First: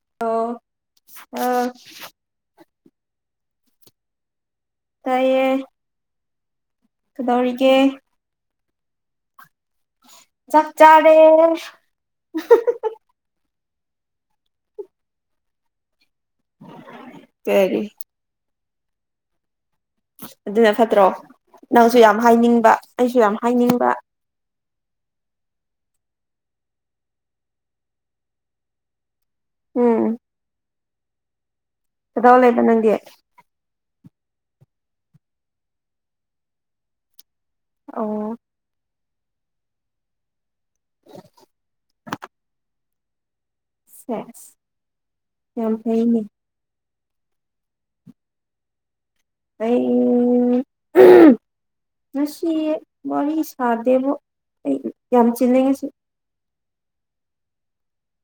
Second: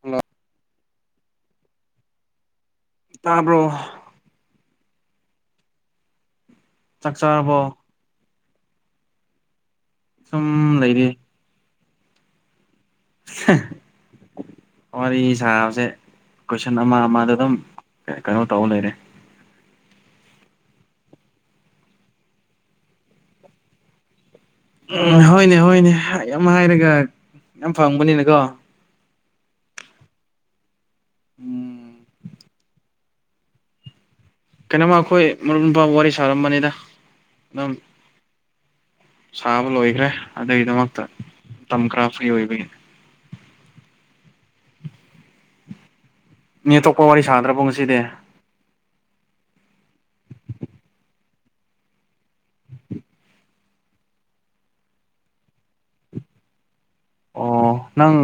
hello ꯑꯣ ꯑ ꯇꯥꯕꯣ ꯇꯌꯦ ꯆꯥꯛ ꯀꯗꯧꯔꯤꯒꯦ ꯆꯥꯔꯕꯣ ꯁꯨꯝ ꯂꯩꯔꯤ ꯛꯆꯥꯅꯦꯦ ꯋꯥꯔꯤ ꯁꯥꯕꯁꯦ ꯀꯣꯏꯁꯟ ꯑꯃ ꯑꯃꯗ ꯑꯗꯨꯝ ꯀꯔꯤ ꯀꯩꯅꯣ ꯇꯧ ꯂꯩꯔꯦ ꯑꯗꯨꯅ ꯐꯠꯇ꯭ꯔꯣ ꯅꯪꯁꯨ ꯌꯥꯝ ꯍꯥꯏꯅꯤꯡꯕ ꯑꯩꯁꯨ ꯌꯥꯝ ꯍꯥꯏꯅꯤꯡꯕ ꯎꯝ ꯍꯣꯏꯅꯦ ꯍꯣꯏꯅꯦ ꯌꯥꯝ ꯍꯥꯏꯔꯒ ꯌꯥꯝ ꯐꯪꯕꯅꯤꯅꯀꯣ ꯎꯝ ꯎꯝ ꯀꯗꯥꯕꯂꯩꯅ ꯅꯪꯒꯦ ꯀꯩꯅꯣꯃ ꯑꯩꯈꯣꯏ ꯃꯔꯨꯞ ꯅꯨꯄꯥ ꯋꯥꯔꯤ ꯁꯥꯔꯝꯕꯅꯤꯗ ꯑꯗꯨꯝ ꯑꯣ ꯁꯥꯕ ꯂꯣꯏꯈ꯭ꯔꯦ ꯑꯗꯨꯒꯤꯗꯃꯛꯇ ꯃꯇꯝ ꯈ꯭ꯔꯥ ꯐ꯭ꯔꯤ ꯑꯣꯏꯕꯒꯤꯅꯤ ꯁꯦ ꯌꯥꯝ ꯊꯅꯦ ꯑꯇꯣꯞꯄ ꯋꯥꯔꯤ ꯁꯥꯗ꯭ꯔꯕꯣ ꯉꯁꯤꯗꯤ ꯑꯩ [unintelligible] ꯉꯁꯤ ꯋꯥꯔꯤ ꯁꯥꯗꯦꯕ ꯑꯩ ꯌꯥꯝ ꯆꯤꯅꯤꯡꯉꯤꯁꯤ ꯑꯣ ꯅꯪ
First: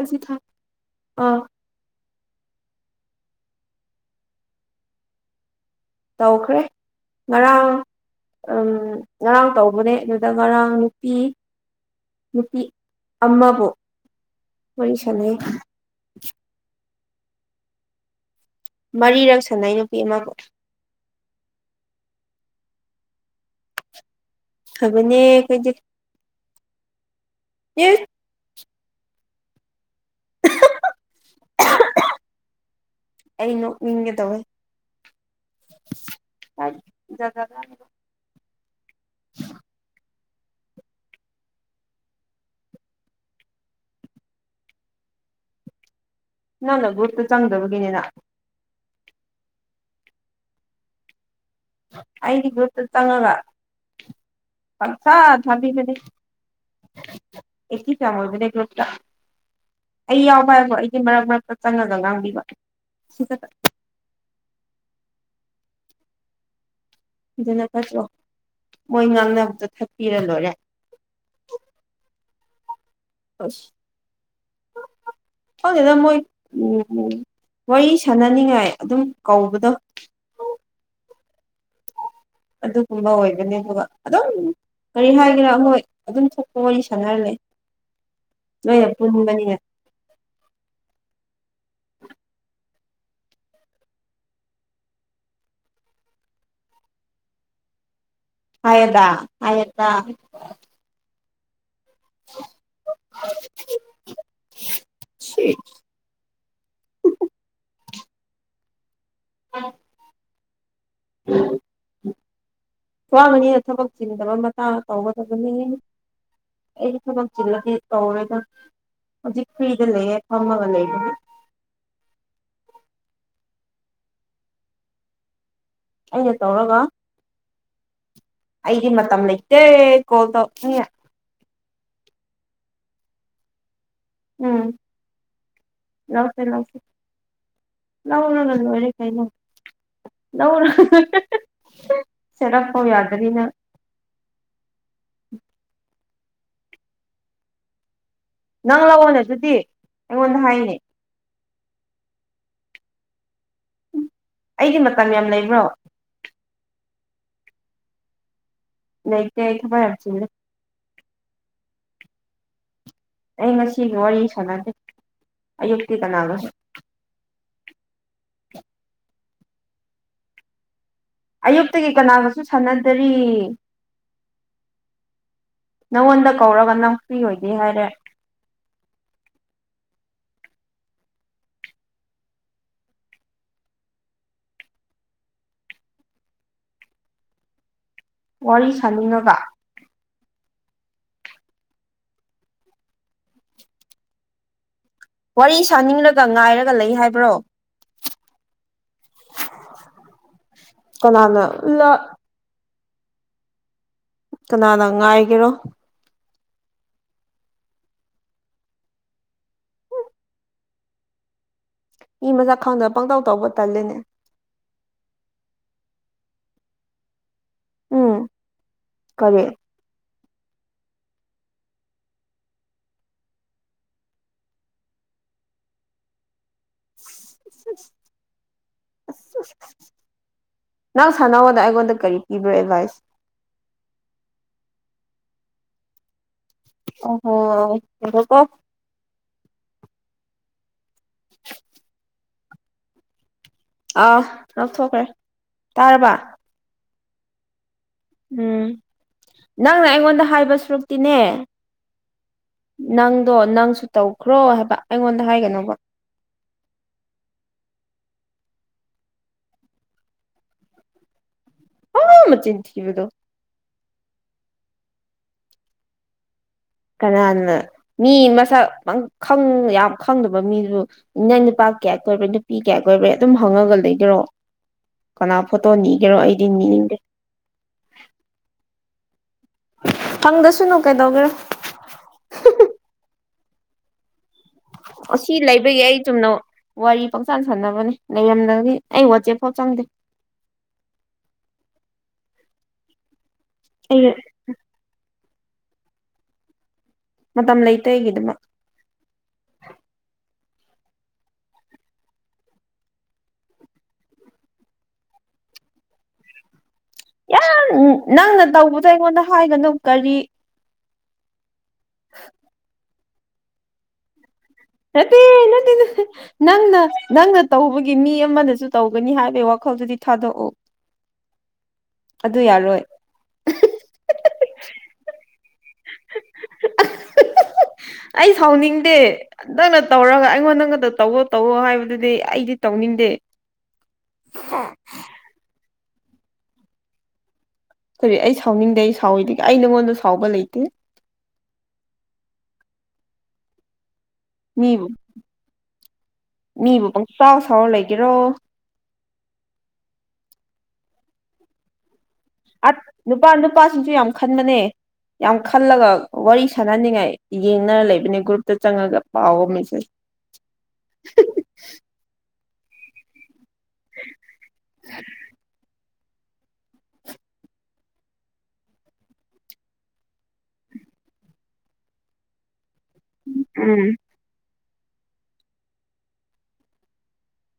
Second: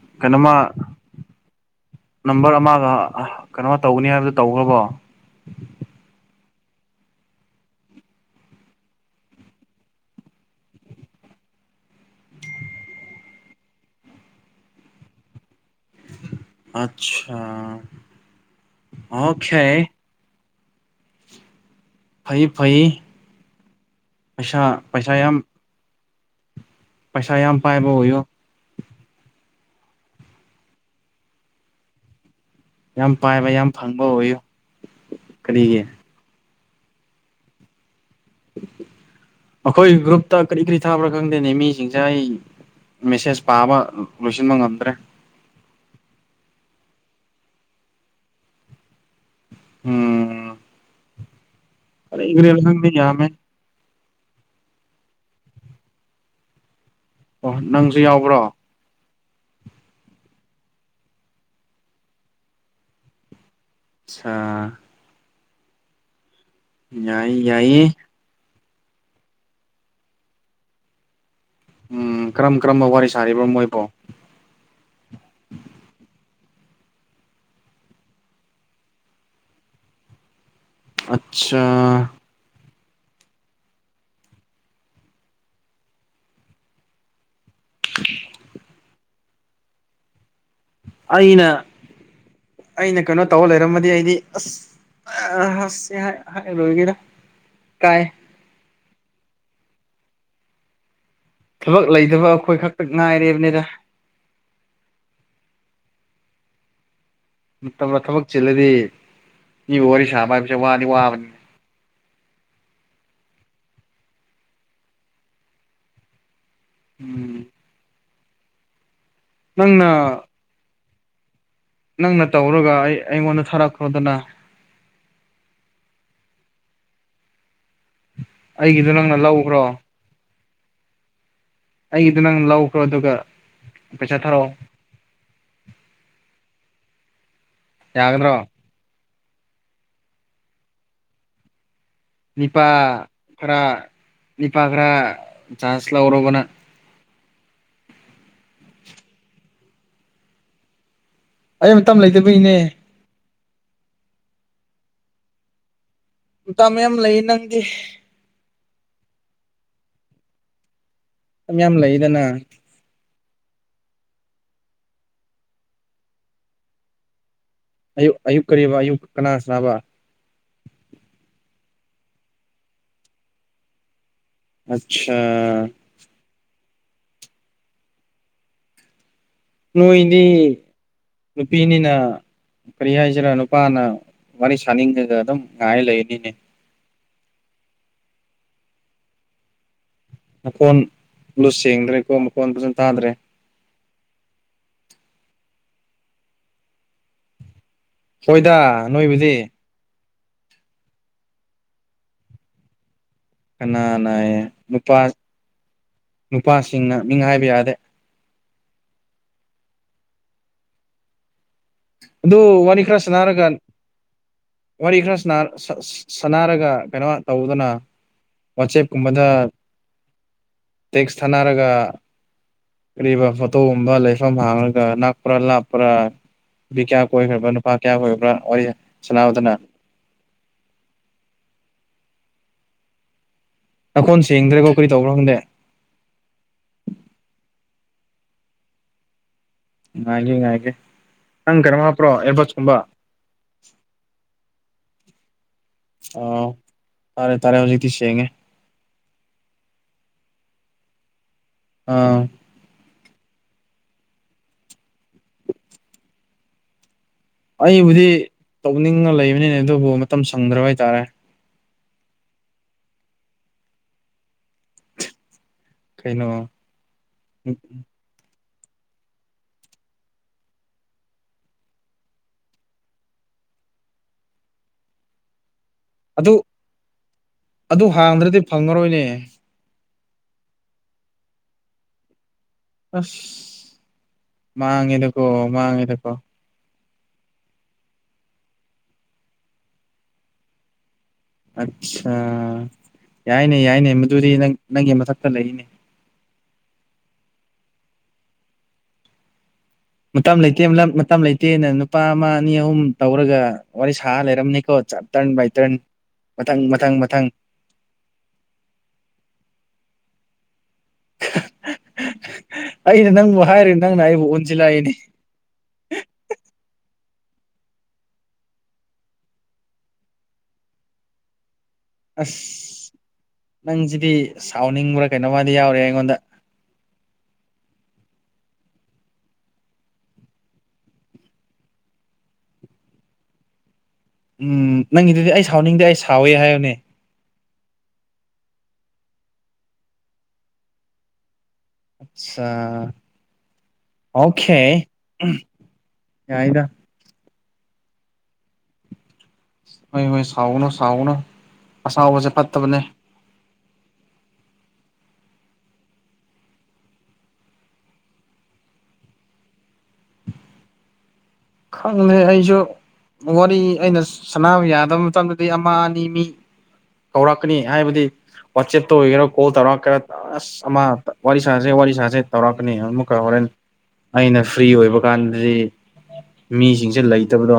ꯑꯁꯤ ꯊꯥ ꯀꯩꯅꯣꯃ ꯑꯥ ꯅꯝꯕꯔ ꯑꯃꯒ ꯀꯩꯅꯣ ꯇꯧꯒꯅꯤ ꯍꯥꯏꯕꯗꯨꯣ ꯇꯧꯈ꯭ꯔꯕꯣ ꯍꯧꯧꯈ꯭ꯔꯦ ꯉꯔꯥꯡ ꯎꯝ ꯉꯔꯥꯡ ꯇꯧꯕꯅꯦ ꯑꯗꯨꯗ ꯉꯔꯥꯡ ꯅꯨꯄꯤ ꯅꯨꯄꯤ ꯑꯃꯕꯨ ꯋꯥꯔꯤ ꯁꯥꯟꯅꯩ ꯑꯆꯥꯥ ꯃꯔꯤꯔꯛ ꯁꯅꯩ ꯅꯨꯄꯤ ꯑꯃꯕꯨ ꯐꯩ ꯐꯩ ꯄꯩꯁꯥ ꯄꯩꯁꯥ ꯐꯕꯅꯦ ꯌꯥꯝ ꯑꯩꯈꯣꯏꯗꯤ ꯄꯩꯁꯥ ꯌꯥꯝ ꯄꯥꯏꯕ ꯏꯁ ꯑꯣꯏꯌꯣ [unintelligible] ꯌꯥꯝ ꯄꯥꯏꯕ ꯑꯩ ꯌꯥꯝ ꯐꯪꯕ ꯅꯣꯛꯅꯤꯡꯒꯦ ꯑꯣꯏꯌꯨ ꯇꯧꯋꯦ ꯀꯔꯤꯒꯤ [unintelligible] ꯑꯩꯈꯣꯏ ꯒ꯭ꯔꯨꯞꯇ ꯀꯔꯤ ꯀꯔꯤ ꯊꯥꯕ꯭ꯔꯥ ꯈꯪꯗꯦꯅꯦ ꯃꯤꯁꯤꯡꯁꯦ ꯑꯩ ꯃꯦꯁꯦꯁ ꯄꯥꯕ ꯂꯣꯏꯁꯤꯟꯕ ꯉꯝꯗ꯭ꯔꯦ ꯅꯪꯅ ꯒ꯭ꯔꯨꯞꯇꯨ ꯆꯪꯗꯕꯒꯤꯅꯤꯅ ꯎꯝ ꯀꯔꯤ ꯑꯩꯒꯤ ꯀꯔꯤꯔ ꯒ꯭ꯔꯨꯞꯇ ꯈꯪꯗꯦ ꯌꯥꯝꯃꯦ ꯆꯪꯉꯒ ꯁꯥ ꯊꯝꯕꯅꯤ ꯑꯣ ꯑꯦꯀꯤ ꯅꯪꯁꯨ ꯀ ꯌꯥꯎꯕ꯭ꯔꯣ ꯑꯣꯏꯕꯅꯦꯒ꯭ꯔꯨꯞ ꯑꯩ ꯌꯥꯎꯕ ꯍꯥꯏꯕꯣ ꯑꯩꯗꯤ ꯃꯔꯛ ꯃꯔꯛꯇ ꯆꯪꯉꯒ ꯉꯥꯡꯕꯤꯕ ꯁꯤ ꯈ ꯑꯆꯥ ꯌꯥꯏ ꯑꯗꯨꯅ ꯌꯥꯏꯌꯦ ꯐꯠꯇ꯭ꯔꯣ ꯃꯣꯏ ꯉꯥꯡꯅꯕꯗ ꯊꯛꯄꯤꯔ ꯂꯣꯏꯔꯦ ꯎꯝ ꯀ꯭ꯔꯝ ꯀ꯭ꯔꯃ ꯋꯥꯔ ꯍꯅ ꯃꯣꯏ ꯎꯝ ꯋꯥꯔꯤ ꯁꯥꯟꯅꯅꯤꯡꯉꯥꯏ ꯑꯗꯨꯝ ꯀꯧꯕꯗꯣ ꯑꯆꯥ ꯑꯗꯨꯒꯨꯝꯕ ꯑꯣꯏꯕꯅꯤ ꯑꯗꯨꯒ ꯑꯗꯨꯝ ꯀꯔꯤ ꯍꯥꯏꯒꯦꯔꯥ ꯍꯣꯏ ꯑꯗꯨꯝ ꯊꯣꯛꯄ ꯋꯥꯔꯤ ꯁꯥꯟꯅꯔꯂꯦ ꯅꯣꯏ ꯄꯨꯕꯅꯤ ꯑꯩꯅ ꯑꯩꯅ ꯀꯩꯅꯣ ꯇꯧꯔ ꯂꯩꯔꯝꯃꯗꯤ ꯑꯩꯗꯤ ꯑꯁ ꯑꯁ ꯍꯥꯏꯔꯨꯔꯣꯏꯒꯦꯗ ꯀꯥꯏ ꯍꯥꯏꯌꯦꯗꯥ ꯍꯥꯏꯌꯦꯗꯥ ꯊꯕꯛ ꯂꯩꯇꯕ ꯑꯩꯈꯣꯏ ꯈꯛꯇ ꯉꯥꯏꯔꯦꯕꯅꯤꯗ ꯁꯤ ꯃꯇꯝꯅ ꯊꯕꯛ ꯆꯤꯜꯂꯗꯤ ꯃꯤꯕꯨ ꯋꯥꯔꯤ ꯁꯥꯕ ꯍꯥꯏꯕꯁꯦ ꯋꯥ ꯅꯤ ꯋꯥꯅꯤ ꯋꯥꯕꯅꯤꯅ ꯊꯕꯛ ꯆꯤꯟꯗꯕ ꯃꯇꯥꯡ ꯇꯧꯕ ꯇꯕꯅꯤ ꯑꯩ ꯊꯕꯛ ꯎꯝ ꯆꯤꯜꯂꯗꯤ ꯇꯧꯔꯦꯗ ꯍꯧꯖꯤꯛ ꯐ꯭ꯔꯤꯗ ꯂꯩꯌꯦꯦ ꯅꯪꯅ ꯐꯝꯃꯒ ꯂꯩꯔꯦ ꯅꯪꯅ ꯇꯧꯔꯒ ꯑꯩ ꯑꯩꯉꯣꯟꯗ ꯊꯥꯔꯛꯈ꯭ꯔꯣꯗꯅ ꯦ ꯇꯧꯔꯒ ꯑꯩꯗꯤ ꯑꯩꯒꯤꯗꯣ ꯃ ꯅꯪꯅ ꯃꯇꯝꯝ ꯂꯩꯇꯦ ꯂꯧꯈ꯭ꯔꯣ ꯀꯣꯜ ꯇꯧ ꯑꯩꯒꯤꯗ ꯅꯪ ꯂꯧꯈ꯭ꯔꯣ ꯑꯗꯨꯒ ꯄꯩꯁꯥ ꯊꯥꯔꯛꯑꯣ ꯎꯝ ꯂꯧꯀꯦ ꯂꯀꯦ ꯌꯥꯒꯗ꯭ꯔꯣ ꯂꯧꯔꯒ ꯂꯣꯏꯔꯦ ꯀꯩꯅꯩꯅ ꯂꯧꯔ ꯅꯤꯄꯥ ꯈꯔ ꯅꯤꯄꯥ ꯈꯔ ꯆꯥꯟꯁ ꯂꯧꯔꯕꯅ ꯅꯪ ꯂꯥꯛꯑꯣꯅꯦ ꯑꯗꯨꯗꯤ ꯑꯩꯉꯣꯟꯗ ꯍꯥꯏꯅꯦ ꯑꯩ ꯃꯇꯝ ꯂꯩꯇꯕ ꯏꯅꯦ ꯑꯩꯒꯤ ꯃꯇꯝ ꯌꯥꯝ ꯂꯩꯕ꯭ꯔꯣ ꯃꯌꯥꯝ ꯂꯩ ꯅꯪꯒꯤ ꯃꯇ ꯈꯕꯥꯏ ꯌꯥꯁꯤ ꯌꯥꯝ ꯂꯩꯗꯅ ꯑꯩ ꯉꯁꯤꯒꯤ ꯋꯥꯔꯤ ꯁꯥꯟꯅꯗꯦ ꯑꯌꯨꯛꯇꯤ ꯀꯅꯥꯅꯣꯁꯤ ꯑꯌꯨꯛ ꯑꯌꯨꯛ ꯀꯔꯤ ꯑꯌꯨꯛ ꯀꯅꯥ ꯁꯅꯥꯕ ꯑꯌꯨꯛꯇꯒꯤ ꯀꯅꯥꯒꯁꯨ ꯁꯥꯟꯅꯗꯔꯤ ꯑꯆꯥ ꯂꯝꯪ ꯐ꯭ꯔꯤ ꯑꯣꯏꯗꯦ ꯍꯥꯏꯔꯦ ꯅꯣꯏꯅꯤ ꯅꯨꯄꯤꯅꯤꯅ ꯀꯔꯤ ꯍꯥꯏꯁꯤꯔꯥ ꯅꯨꯄꯥꯅ ꯋꯥꯔꯤ ꯁꯥꯅꯤꯡꯉꯒ ꯑꯗꯨꯝ ꯉꯥꯏ ꯂꯩꯅꯤꯅꯦ ꯋꯥꯔꯤ ꯁꯥꯅꯤꯡꯉꯒ ꯃꯈꯣꯟ ꯂꯨ ꯁꯦꯡꯗ꯭ꯔꯦꯀꯣ ꯃꯈꯣꯟ ꯐꯖꯅ ꯇꯥꯗ꯭ꯔꯦ ꯋꯥꯔꯤ ꯁꯥꯅꯤꯡꯂꯒ ꯉꯥꯏꯔꯒ ꯂꯩ ꯍꯥꯏꯕ꯭ꯔꯣ ꯍꯣꯏꯗ ꯅꯣꯏꯕꯨꯗꯤ ꯀꯅꯥꯅ ꯀꯅꯥꯅ ꯀꯅꯥꯅ ꯅꯨꯄꯥ ꯉꯥꯏꯒꯦꯔꯣ ꯅꯨꯄꯥꯁꯤꯡꯅ ꯃꯤ ꯍꯥꯏꯕ ꯌꯥꯗꯦ ꯃꯤ ꯑꯗꯨ ꯃꯁꯛ ꯋꯥꯔꯤ ꯈꯪꯗ ꯈꯔ ꯄꯪꯇꯧ ꯇꯧꯕ ꯁꯅꯥꯔꯒꯥꯟ ꯇꯜꯂꯦꯅꯦ ꯋꯥꯔꯤ ꯈꯔ ꯁꯔ ꯁꯅꯥꯔꯒ ꯀꯩꯅꯣ ꯇꯧꯗꯨꯅ ꯎꯝ ꯋꯥꯆꯦꯞꯀꯨꯝꯕꯗ ꯀꯔꯤ ꯇꯦꯛꯁ ꯊꯥꯅꯔꯒ ꯀꯔꯤꯕ ꯐꯣꯇꯣꯒꯨꯝꯕ ꯂꯩꯐꯝ ꯍꯥꯡꯉꯒ ꯅꯛꯄ꯭ꯔꯥ ꯂꯥꯞꯄ꯭ꯔꯥ ꯅꯨꯄꯤ ꯀꯌꯥ ꯀꯣꯏꯈ꯭ꯔꯕ꯭ꯔꯥ ꯅꯨꯄꯥ ꯀꯌꯥ ꯑꯣꯏꯕ꯭ꯔꯥ ꯋꯥꯔꯤ ꯁꯥꯟꯅꯥꯗꯅ ꯏꯕ꯭ꯔ ꯑꯦꯗꯚꯥꯏꯁ ꯅꯈꯣꯟ ꯁꯦꯡꯗ꯭ꯔꯦꯀꯣ ꯀꯔꯤ ꯇꯧꯕ꯭ꯔꯣ ꯈꯪꯗꯦ ꯑ ꯍꯗꯀꯣ ꯉꯥꯏꯒꯦ ꯉꯥꯏꯒꯦ ꯅꯪ ꯀꯔꯣ ꯍꯥꯞꯄ꯭ꯔꯣ ꯑꯦꯕꯁꯀꯨꯝꯕ ꯑꯥ ꯉ ꯊꯣꯛꯈ꯭ꯔꯦ ꯑ ꯇꯔꯦ ꯇꯔꯦ ꯍꯧꯖꯤꯛ ꯎꯝ ꯅꯪꯅ ꯑꯩꯉꯣꯟꯗ ꯍꯥꯏꯕ ꯁꯨꯔꯨꯛꯇꯤꯅꯦ ꯑꯥ ꯅꯪꯗꯣ ꯅꯪꯁꯨ ꯇꯧꯈ꯭ꯔꯣ ꯍꯥꯏꯕ ꯑꯩꯉꯣꯟꯗ ꯍꯥꯏꯒꯅꯧꯕ ꯑꯩꯕꯨꯗꯤ ꯇꯧꯅꯤꯡꯉ ꯂꯩꯕꯅꯤꯅꯦ ꯑꯗꯨꯕꯨ ꯃꯇꯝ ꯁꯪꯗ꯭ꯔꯕ ꯍꯥꯏꯇꯥꯔꯦ ꯑ ꯃ ꯆꯤꯟ ꯊꯕꯗꯣ ꯀꯩꯅꯩꯅꯣ ꯀꯅꯥ ꯃꯤ ꯃꯁ ꯛ ꯌꯥꯝ ꯈꯪꯗꯕ ꯃꯤꯗꯨ ꯅꯪ ꯅꯨꯄꯥ ꯀꯌꯥ ꯀꯣꯏꯕ꯭ꯔꯦ ꯅꯨꯄꯤ ꯀꯌꯥ ꯀꯣꯏꯕ꯭ꯔꯦ ꯑꯗꯨꯝ ꯍꯧ ꯈꯪꯉꯒ ꯂꯩꯗꯔꯣ ꯀꯅꯥ ꯐꯣꯇꯣ ꯅꯤꯒꯦꯔꯣ ꯑꯗꯨ ꯑꯩꯗꯤ ꯅꯤꯅꯤꯡꯗꯦ ꯑꯗꯨ ꯍꯥꯡꯗ꯭ꯔꯗꯤ ꯐꯪꯉꯔꯣꯏꯅꯦ ꯐꯪꯗꯁꯅꯨ ꯀꯩꯗꯧꯒꯦꯔꯦ ꯑꯁ ꯃꯥꯉꯦꯗꯨꯀꯣ ꯑꯁꯤ ꯂꯩꯕꯒꯤ ꯑꯩ ꯃꯥꯉꯦꯗꯀꯣ ꯆꯨꯝꯅ ꯋꯥꯔꯤ ꯄꯪꯁꯥꯟ ꯁꯥꯟꯅꯕꯅꯤ ꯂꯩꯔꯝꯗꯗꯤ ꯑꯩ ꯋꯥꯆꯦꯞꯐꯥꯎ ꯆꯪꯗꯦ ꯑꯠꯆꯥꯥ ꯌꯥꯏꯅꯦ ꯌꯥꯏꯅꯦ ꯑꯩ ꯃꯗꯨꯗꯤ ꯅꯪ ꯅꯪꯒꯤ ꯃꯊꯛꯇ ꯂꯩꯏꯅꯦ ꯃꯇꯝ ꯂꯩꯇ ꯑꯩꯒꯤꯗꯃꯛ ꯃꯇꯝ ꯂꯩꯇꯦ ꯃꯇꯝ ꯂꯩꯇꯦꯅ ꯅꯨꯄꯥ ꯑꯃ ꯑꯅꯤ ꯑꯍꯨꯝ ꯇꯧꯔꯒ ꯋꯥꯔꯤ ꯁꯥꯔ ꯂꯩꯔꯝꯅꯤꯀꯣ ꯃꯩꯇ꯭ꯔꯟ ꯃꯊꯪ ꯃꯊꯪ ꯌꯥꯝ ꯅꯪꯅ ꯇꯧꯕꯗꯣ ꯑꯩꯉꯣꯟꯗ ꯍꯥꯏꯒꯅꯨ ꯀꯔꯤ [unintelligible] ꯑꯩꯅ ꯅꯪꯕꯨ ꯍꯥꯏꯔ ꯅꯪꯅ ꯑꯩꯕꯨ ꯑꯣꯟꯁꯤꯜꯂꯛꯏꯅꯤ ꯔꯄꯤ ꯅꯠꯇ ꯅꯪꯅ ꯅꯪꯅ ꯇꯧꯕꯒꯤ ꯃꯤ ꯑꯃꯗꯁꯨ ꯇꯧꯒꯅꯤ ꯍꯥꯏꯕꯒꯤ ꯋꯥꯈꯜꯗꯨꯗꯤ ꯊꯥꯗꯣꯛꯎ ꯑꯗꯨ ꯌꯥꯔꯣꯏ ꯑꯁ ꯅꯪꯁꯤꯗꯤ ꯁꯥꯎꯅꯤꯡꯕ꯭ꯔꯥ ꯀꯩꯅꯣꯃꯗꯤ ꯌꯥꯎꯔꯦ ꯉꯗ ꯑꯩ ꯁꯥꯎꯅꯤꯡꯗꯦ ꯅꯪꯅ ꯇꯧꯔꯒ ꯑꯩꯉꯣꯟꯗ ꯅꯪꯒꯗ ꯇꯧꯋꯣ ꯇꯧꯋꯣ ꯍꯥꯏꯕꯗꯨꯗꯤ ꯑꯩꯗꯤ ꯇꯧꯅꯤꯡ ꯃꯤꯗꯦ ꯎꯝ ꯅꯪꯒꯤꯗꯨꯗꯤ ꯑꯩ ꯁꯥꯎꯅꯤꯡꯗꯦ ꯑꯩ ꯁꯥꯎꯋꯦ ꯍꯥꯏꯌꯅꯦ ꯀꯔꯤ ꯑꯩ ꯁꯥꯎꯅꯤꯡꯗꯦ ꯑꯩ ꯁꯥꯎꯋꯤꯗꯒꯤ ꯑꯩ ꯅꯪꯉꯣꯟꯗ ꯁꯥꯎꯕ ꯂꯩꯇꯦ ꯑꯠꯆꯥ ꯑꯣꯈꯦ ꯃꯤꯕꯨ ꯌꯥꯏꯗ ꯄꯥꯎ ꯁꯥꯎꯔ ꯂꯩꯒꯦꯔꯣ ꯍꯣꯏ ꯍꯣꯏ ꯁꯥꯎꯒꯅꯣ ꯁꯥꯎꯅꯨ ꯑꯁꯥꯎꯕꯁꯦ ꯐꯠꯇꯕꯅꯦ ꯂꯄꯥꯁꯤꯡꯁꯨ ꯌꯥꯝ ꯈꯟꯕꯅꯦ ꯌꯥꯝ ꯈꯜꯂꯒ ꯋꯥꯔꯤ ꯁꯥꯟꯅꯅꯤꯡꯉꯥꯏ ꯌꯦꯡꯅꯔ ꯂꯩꯕꯅꯦ ꯒ꯭ꯔꯨꯞꯇ ꯆꯪꯉꯒ ꯄꯥꯎꯕ ꯃꯦꯁꯦꯁ [unintelligible] ꯈꯪꯗꯦ ꯑꯩꯁꯨ ꯋꯥꯔꯤ ꯑꯩꯅ ꯁꯅꯥꯕ ꯌꯥꯗꯕ ꯃꯇꯝꯗꯗꯤ ꯑꯃ ꯑꯅꯤ ꯃꯤ ꯀꯧꯔꯛꯀꯅꯤ ꯍꯥꯏꯕꯗꯤ ꯋꯥꯆꯦꯞꯇ ꯑꯣꯏꯒꯦꯔꯥ ꯀꯣꯜ ꯇꯧꯔꯛꯦꯔ ꯑꯁ ꯑꯃ ꯋꯥꯔꯤ ꯁꯥꯁꯦ ꯋꯥꯔꯤ ꯁꯥꯁꯦ ꯇꯧꯔ ꯀꯥꯔ ꯎꯝ ꯑꯩꯅ ꯐ꯭ꯔꯤ ꯑꯣꯏꯕ ꯀꯥꯟꯗꯗꯤ ꯃꯤꯁꯤꯡꯁꯦ ꯂꯩꯇꯕꯗꯣ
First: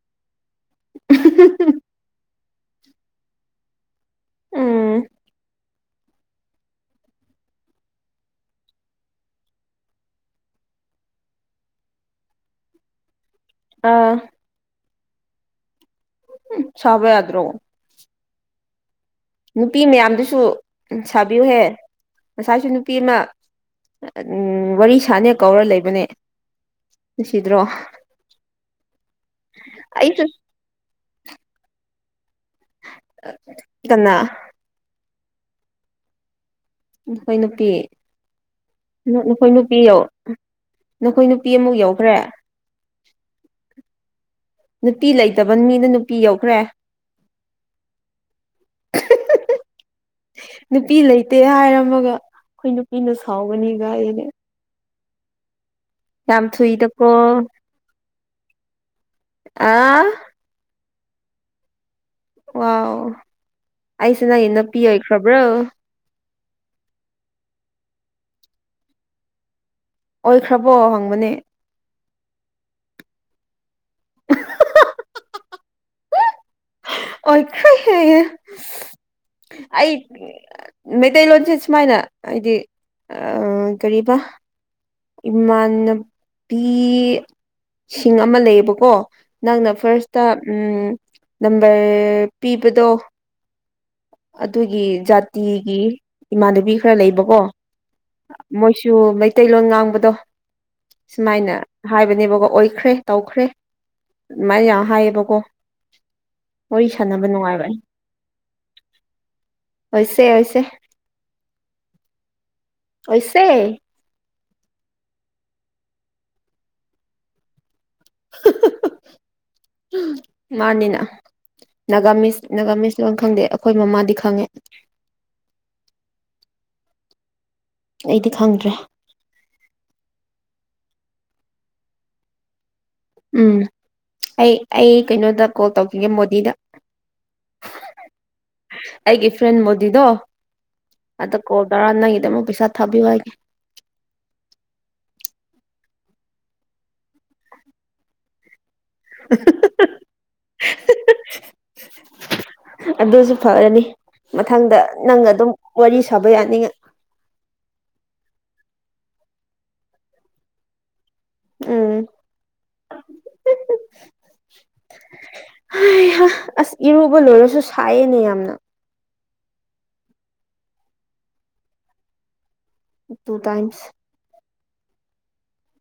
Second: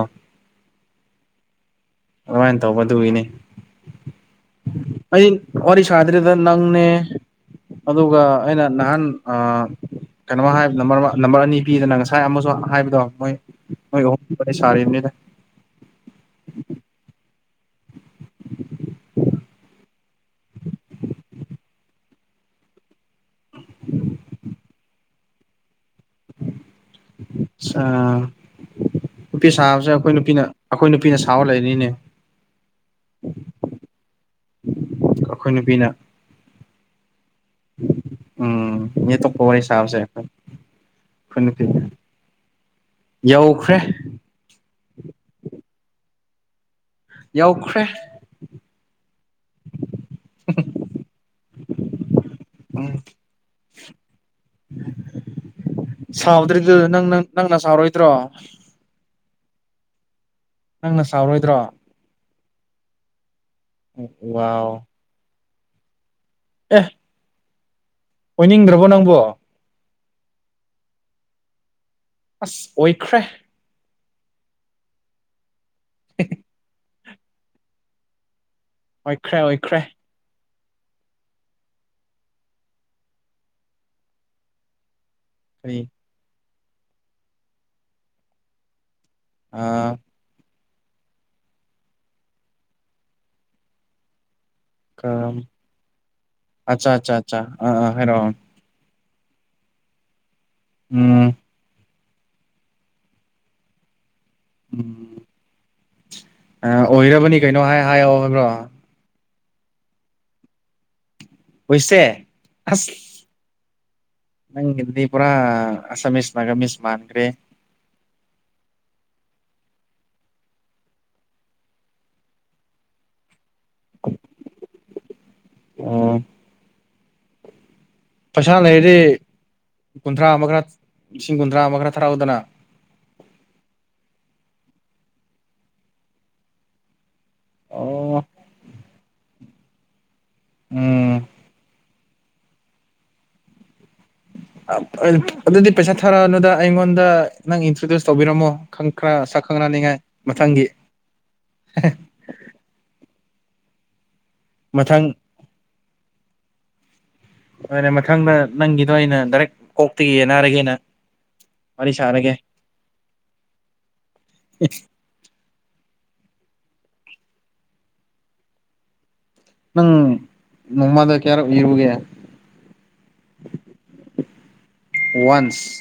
[unintelligible] ꯑꯗꯨꯃꯥꯏꯅ ꯇꯧꯕ ꯑꯗꯨꯒꯤꯅꯤ ꯎꯝ ꯑꯩ ꯋꯥꯔꯤ ꯁꯥꯗ꯭ꯔꯤꯗ ꯅꯪꯅꯦ ꯑꯗꯨꯒ ꯑꯩꯅ ꯅꯍꯥꯟ ꯑꯥ ꯀꯩꯅꯣ ꯍꯥꯏꯝꯕ ꯅꯝꯕꯔ ꯑꯅꯤ ꯄꯤꯗꯅ ꯉꯁꯥꯏ ꯑꯃꯁꯨ ꯍꯥꯏꯕꯗꯣ ꯃꯣꯏ ꯑꯥ [unintelligible] ꯋꯥꯔꯤ [unintelligible] ꯍꯝ ꯁꯥꯕ ꯌꯥꯗ꯭ꯔꯣ ꯅꯨꯄꯤ ꯃꯌꯥꯝꯗꯨꯁꯨ ꯁꯥꯕꯤꯌꯨꯍꯦ ꯉꯁꯥꯏꯁꯨ ꯅꯨꯄꯤ ꯑꯃ ꯎꯝ ꯋꯥꯔꯤ ꯁꯥꯅ ꯀꯧꯔ ꯂꯩꯕꯅꯦ ꯅꯨꯡꯁꯤꯗ꯭ꯔꯣ ꯑ ꯅꯨꯄꯤ ꯁꯥꯕꯁꯦ ꯑꯩꯈꯣꯏ ꯑꯩꯁꯨ ꯅꯨꯄꯤꯅ ꯑꯩꯈꯣꯏ ꯅꯨ ꯅꯨꯄꯤꯅ ꯁꯥꯎ ꯂꯩꯅꯤꯅꯦ ꯀꯅꯥ ꯑꯩꯈꯣꯏ ꯅꯨꯄꯤꯅ ꯅꯈꯣꯏ ꯅꯨꯄꯤ ꯎꯝ ꯃꯤ ꯑꯇꯣꯞꯄ ꯅꯈꯣꯏ ꯋꯥꯔꯤ ꯅꯨꯄꯤ ꯌꯣ ꯁꯥꯕꯁꯦ ꯑꯩꯈꯣꯏ ꯅꯈꯣꯏ ꯑꯩꯈꯣꯏ ꯅꯨꯄꯤ ꯑꯃꯨꯛ ꯅꯨꯄꯤꯅ ꯌꯧꯈ꯭ꯔꯦ ꯌꯧꯈ꯭ꯔꯦ ꯅꯨꯄꯤ ꯂꯩꯇꯕ ꯃꯤꯅ ꯅꯨꯄꯤ ꯌꯧꯈ꯭ꯔꯦ ꯌꯥꯎꯈ꯭ꯔꯦ ꯅꯨꯄꯤ ꯂꯩꯇꯦ ꯍꯥꯏꯔꯝꯃꯒ ꯑꯩꯈꯣꯏ ꯎꯝ ꯅꯨꯄꯤꯅ ꯁꯥꯎꯒꯅꯤ ꯒꯥꯥꯏꯌꯦꯅꯦ ꯁꯥꯎꯗ꯭ꯔꯤꯗꯨ ꯅꯪ ꯊꯨꯏꯗꯀꯣ ꯅꯪꯅ ꯁꯥꯎꯔꯣꯏꯗ꯭ꯔꯣ ꯑ ꯅꯪꯅ ꯁꯥꯎꯔꯣꯏꯗ꯭ꯔꯣ ꯋꯥꯎ ꯑꯩꯁꯦ ꯅꯪꯒꯤ ꯅꯨꯄꯤ ꯋꯥꯎ ꯑꯣꯏꯈ꯭ꯔꯕ꯭ꯔꯣ ꯑꯦ ꯑꯣꯏꯅꯤꯡꯗ꯭ꯔꯕꯣ ꯅꯪꯕꯣ ꯑꯣꯏꯈ꯭ꯔꯕꯣ ꯍꯪꯕꯅꯦ ꯑꯁ ꯑꯣꯏꯈ꯭ꯔꯦ [unintelligible] [unintelligible] ꯑꯣꯏꯈ꯭ꯔꯦ ꯍꯥꯏꯌꯦ ꯑꯣꯏꯈ꯭ꯔꯦ ꯑꯣꯏꯈ꯭ꯔꯦ ꯃꯩꯇꯩꯂꯣꯟꯁꯦ ꯁꯨꯃꯥꯏꯅ ꯍꯥꯏꯗꯤ ꯑꯥ ꯀꯔꯤꯕ ꯀꯔꯤ ꯏꯃꯥꯟꯅꯕꯤꯁꯤꯡ ꯑꯃ ꯂꯩꯌꯦꯕꯀꯣ ꯅꯪꯅ ꯑꯥ ꯐꯥꯔꯁꯇ ꯎꯝ ꯅꯝꯕꯔ ꯄꯤꯕꯗꯣ ꯑꯗꯨꯒꯤ ꯀꯔꯝ ꯖꯥꯇꯤꯒꯤ ꯏꯃꯥꯟꯅꯕꯤ ꯈꯔ ꯂꯩꯕꯀꯣ ꯔꯣ ꯃꯣꯏꯁꯨ ꯃꯩꯇꯩꯂꯣꯟ ꯉꯥꯡꯕꯗꯣ ꯎꯝ ꯁꯨꯃꯥꯏꯅ ꯍꯥꯏꯕꯅꯦꯕꯀꯣ ꯑꯣꯏꯈ꯭ꯔꯦ ꯇꯧꯈ꯭ꯔꯦ ꯑꯗꯨꯃꯥꯏꯅ ꯌꯥꯝ ꯎꯝ ꯍꯥꯏꯌꯦꯕꯀꯣ ꯋꯥꯔꯤ ꯁꯥꯟꯅꯕ ꯑꯣꯏꯔꯕꯅꯤ ꯀꯩꯅꯣ ꯍꯥꯏ ꯍꯥꯏꯌꯑꯣ ꯍꯥꯏꯕ꯭ꯔꯣ ꯍꯣꯏꯁꯦ ꯍꯣꯏ ꯁꯦ ꯑꯣꯏꯁꯦ ꯑꯁ ꯑꯣꯏꯁꯦ ꯅꯪ ꯒꯤꯗꯨꯗꯤ ꯄꯨꯔꯥ ꯑꯁꯥꯃꯤꯁ ꯅꯒꯥꯃꯤꯁ ꯃꯥꯟꯈ꯭ꯔꯦ [inaudible] ꯃꯥꯟꯅꯤꯅ ꯅꯥꯒꯥꯃꯤꯁ ꯅꯥꯒꯥꯃꯤꯁ ꯂꯣꯟ ꯈꯪꯗꯦ ꯈꯣꯏ ꯃꯃꯥꯗꯤ ꯈꯪꯉꯦ ꯑꯥ ꯑꯩꯗꯤ ꯄꯩꯁꯥ ꯈꯪꯗ꯭ꯔꯦ ꯂꯩꯔꯗꯤ ꯀꯨꯟꯊ꯭ꯔꯥ ꯑꯃ ꯈꯔ ꯂꯤꯁꯤꯡ ꯀꯨꯟꯊ꯭ꯔꯥ ꯑꯃ ꯈꯔ ꯊꯥꯔꯛꯎꯗꯅ ꯎꯝ ꯑꯩ ꯑꯩ ꯀꯩꯅꯣꯗ ꯀꯣꯜ ꯇꯧꯈꯤꯒꯦ ꯃꯣꯗꯤꯗ ꯑꯣ ꯑꯩꯒꯤ ꯐ꯭ꯔꯦꯟ ꯃꯣꯗꯤꯗꯣ ꯎꯝ ꯑꯗ ꯀꯣꯜ ꯅꯪꯗ ꯑꯃꯨꯛ ꯄꯩꯁꯥ ꯊꯥꯕꯤꯌꯨ ꯍꯥꯏꯒꯦ ꯑꯗꯨꯗꯤ ꯄꯩꯁꯥ ꯊꯥꯔꯛꯑꯅꯗ ꯑꯩꯉꯣꯟꯗ ꯅꯪ ꯏꯟꯇ꯭ꯔꯣꯗ꯭ꯌꯨꯁ ꯇꯧꯕꯤꯔꯝꯃꯣ ꯈꯪ ꯈ ꯁꯛꯈꯪꯅꯅꯤꯡꯉꯥꯏ ꯃꯊꯪꯒꯤ ꯑꯗꯨꯁꯨ ꯐꯔꯅꯤ ꯃꯊꯪꯗ ꯃꯊꯪ ꯅꯪꯒ ꯑꯗꯨꯝ ꯋꯥꯔꯤ ꯁꯥꯕ ꯌꯥꯅꯤꯡꯉꯦ ꯍ ꯃꯊꯪꯗ ꯅꯪꯒꯤ ꯅ ꯑꯩꯅ ꯗꯥꯏꯔꯦꯛ ꯀꯣꯛꯇꯒꯤ ꯌꯦꯟꯅꯔꯒꯦꯅ ꯋꯥꯔꯤ ꯎꯝ ꯁꯥꯔꯒꯦ ꯑꯁ ꯏꯔꯨꯕ ꯂꯣꯏꯔꯁꯨ ꯁꯥꯏꯌꯦꯅꯦ ꯌꯥꯝꯅ ꯅꯪ ꯃꯃꯗ ꯀꯦꯔꯣ ꯏꯔꯒꯦ ꯇꯨ ꯇꯥꯏꯝꯁ ꯋꯥꯟꯁ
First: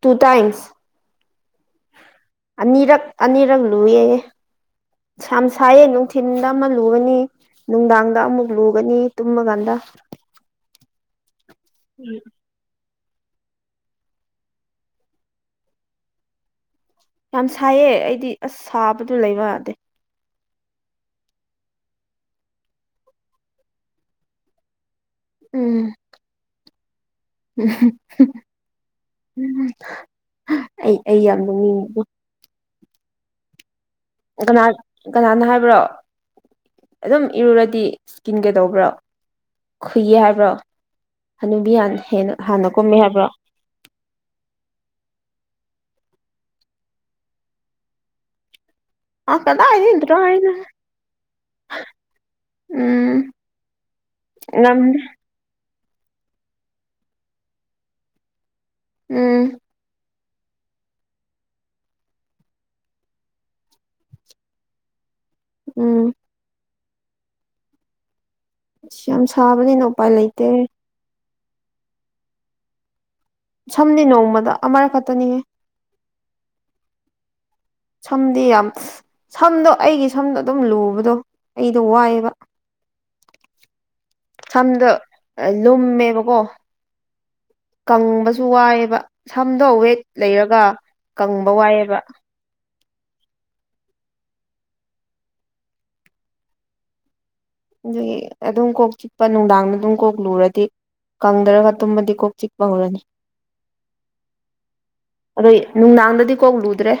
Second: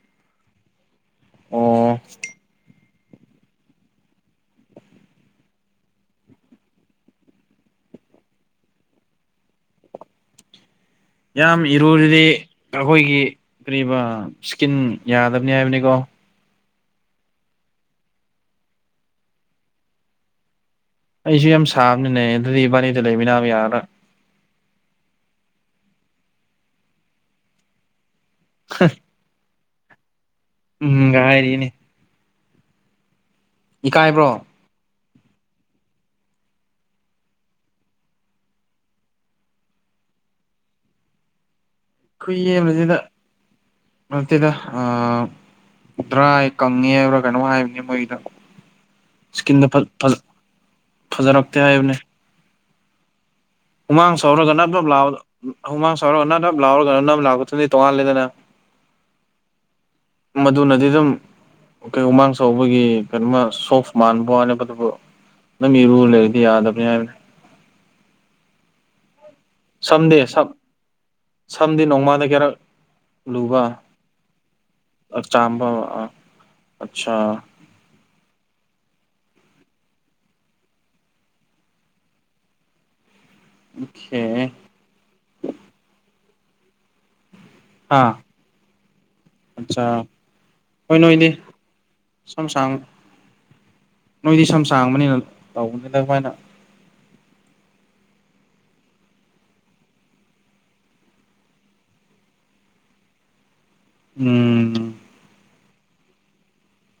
ꯇꯨ ꯇꯥꯏꯝꯁ ꯑꯣ ꯑꯅꯤꯔꯛ ꯑꯅꯤꯔꯛ ꯂꯨꯌꯦꯦ ꯁ ꯁꯥꯏꯌꯦ ꯅꯨꯡꯊꯤꯜꯗ ꯑꯃ ꯂꯨꯒꯅꯤ ꯅꯨꯡꯗꯥꯡꯗ ꯑꯃꯨꯛ ꯂꯨꯒꯅꯤ ꯇꯨꯝꯃꯀꯥꯟꯗ ꯌꯥꯝ ꯏꯔꯔꯗꯤ ꯑꯩꯈꯣꯏꯒꯤ ꯀꯔꯤꯕ ꯏꯁꯀꯤꯟ ꯌꯥꯗꯕꯅꯤ ꯍꯥꯏꯕꯅꯤꯀꯣ ꯌꯥꯝ ꯁꯥꯏꯌꯦ ꯑꯩꯗꯤ ꯑꯁ ꯁꯥꯕꯗꯨ ꯂꯩꯕ ꯌꯥꯗꯦ ꯑꯩꯁꯨ ꯌꯥꯝ ꯁꯥꯕꯅꯤꯅꯦ ꯑꯗꯨꯗꯤ ꯋꯥꯔꯤꯕꯥꯗ ꯂꯩꯃꯤꯅꯥ ꯌꯥꯕ꯭ꯔꯥ ꯎꯝ ꯎꯝ ꯍ ꯎ ꯑꯩ ꯑꯩ ꯌꯥꯝ ꯍꯥꯏꯔꯤꯅꯦ ꯅꯅꯤꯡꯕ ꯏꯀꯥꯏꯕ꯭ꯔꯣ ꯀꯅꯥꯅꯣ ꯍꯥꯏꯕ꯭ꯔꯣ ꯑꯗꯨꯝ ꯏꯔꯨꯔꯗꯤ ꯏꯁꯀꯤꯟ ꯀ ꯇꯧꯕ꯭ꯔꯣ ꯈꯨꯨꯏꯌꯦ ꯍꯥꯏꯕ꯭ꯔꯣ ꯍꯥꯟ ꯈꯨ ꯍꯦꯟꯅ ꯍꯥꯟꯅ ꯌꯦꯕꯁꯤꯗ ꯀꯨꯝꯃꯦ ꯍꯥꯏꯕ꯭ꯔꯣ ꯃꯁꯤꯗ ꯑ ꯗ꯭ꯔꯥ ꯀꯪꯉꯦ ꯍꯥꯏꯕ꯭ꯔꯥ ꯀꯩꯅꯣ ꯍꯥꯏꯕꯅꯦ ꯃꯣꯏꯗ ꯑ ꯀꯗ ꯑꯏꯗꯤ ꯏꯇꯔꯣ ꯑꯅ ꯐꯖꯔꯛꯇꯦ ꯍꯥꯏꯕꯅꯦ ꯎꯝ ꯍꯨꯃꯥꯡ ꯁꯧꯔꯒ ꯅꯠꯂꯞ ꯉꯝꯗꯦ ꯂꯥꯎꯑꯣ ꯍ ꯃꯥ ꯁꯔ ꯂꯥꯎꯔꯝ ꯂ ꯇꯣꯉ ꯂꯩꯗꯅ ꯎꯝ ꯃꯗꯨ ꯅꯗꯤꯗꯝ ꯀꯩ ꯎꯃꯥꯡ ꯆꯥꯎꯧꯕꯒꯤ ꯀꯩꯅꯣꯃ ꯁꯣꯐ ꯃꯥꯟꯕ ꯋꯥꯅꯦꯕꯗꯨꯕꯨ ꯅꯪ ꯏꯔꯨ ꯎꯝ ꯂꯩꯕꯗꯤ ꯌꯥꯗꯕꯅꯤ ꯍꯥꯏꯕꯅꯦ ꯑꯁ ꯌꯥꯝ ꯁꯥꯕꯅꯤꯅ ꯎꯄꯥꯏ ꯂꯩꯇꯦ ꯁꯝꯗꯤ ꯅꯣꯡꯃꯗ ꯀꯦꯔ ꯂꯨꯍ ꯁꯝꯗꯤ ꯅꯣꯡꯃꯗ ꯑꯃꯔꯛ ꯈꯛꯇꯅꯤꯍꯦ ꯆꯥꯡꯕꯥ ꯑꯆꯥ ꯁꯝꯗꯤ ꯌꯥꯝ ꯁꯝꯗꯣ ꯑꯩꯒꯤ ꯁꯝꯗꯣ ꯑꯗꯨꯝ ꯂꯨꯕꯗꯣ ꯑꯩꯗꯣ ꯋꯥꯏꯑꯕ ꯑꯣꯀꯦ ꯁꯝꯗꯣ ꯂꯨꯝꯃꯦꯕꯀꯣ ꯍꯥ ꯀꯪꯕꯁꯨ ꯋꯥꯏꯑꯕ ꯁꯝꯗꯣ ꯑꯠꯆꯥ ꯋꯦꯠ ꯂꯩꯔꯒ ꯍꯣꯏ ꯅꯣꯏꯗꯤ ꯀꯪꯕ ꯋꯥꯏꯑꯦꯕ ꯁꯝ ꯁꯥꯡ ꯅꯣꯏꯗꯤ ꯁꯝ ꯁꯥꯡꯕꯅꯤꯅ ꯇꯧꯕꯅꯤꯅ ꯑꯗꯨꯃꯥꯏꯅ ꯑꯗꯨꯒꯤ ꯑꯗꯨꯝ ꯀꯣꯛ ꯆꯤꯛꯄ ꯅꯨꯡꯗꯥꯡꯗ ꯑꯗꯨꯝ ꯀꯣꯛ ꯂꯨꯔꯗꯤ ꯀꯪꯗꯔꯒ ꯇꯨꯝꯃꯗꯤ ꯀꯣꯛ ꯆꯤꯛꯄ ꯍꯧꯔꯅꯤ ꯎꯝ ꯅꯣꯏ ꯅꯨꯡꯗꯥꯡꯗꯗꯤ ꯀꯣꯛ ꯂꯨꯗ꯭ꯔꯦ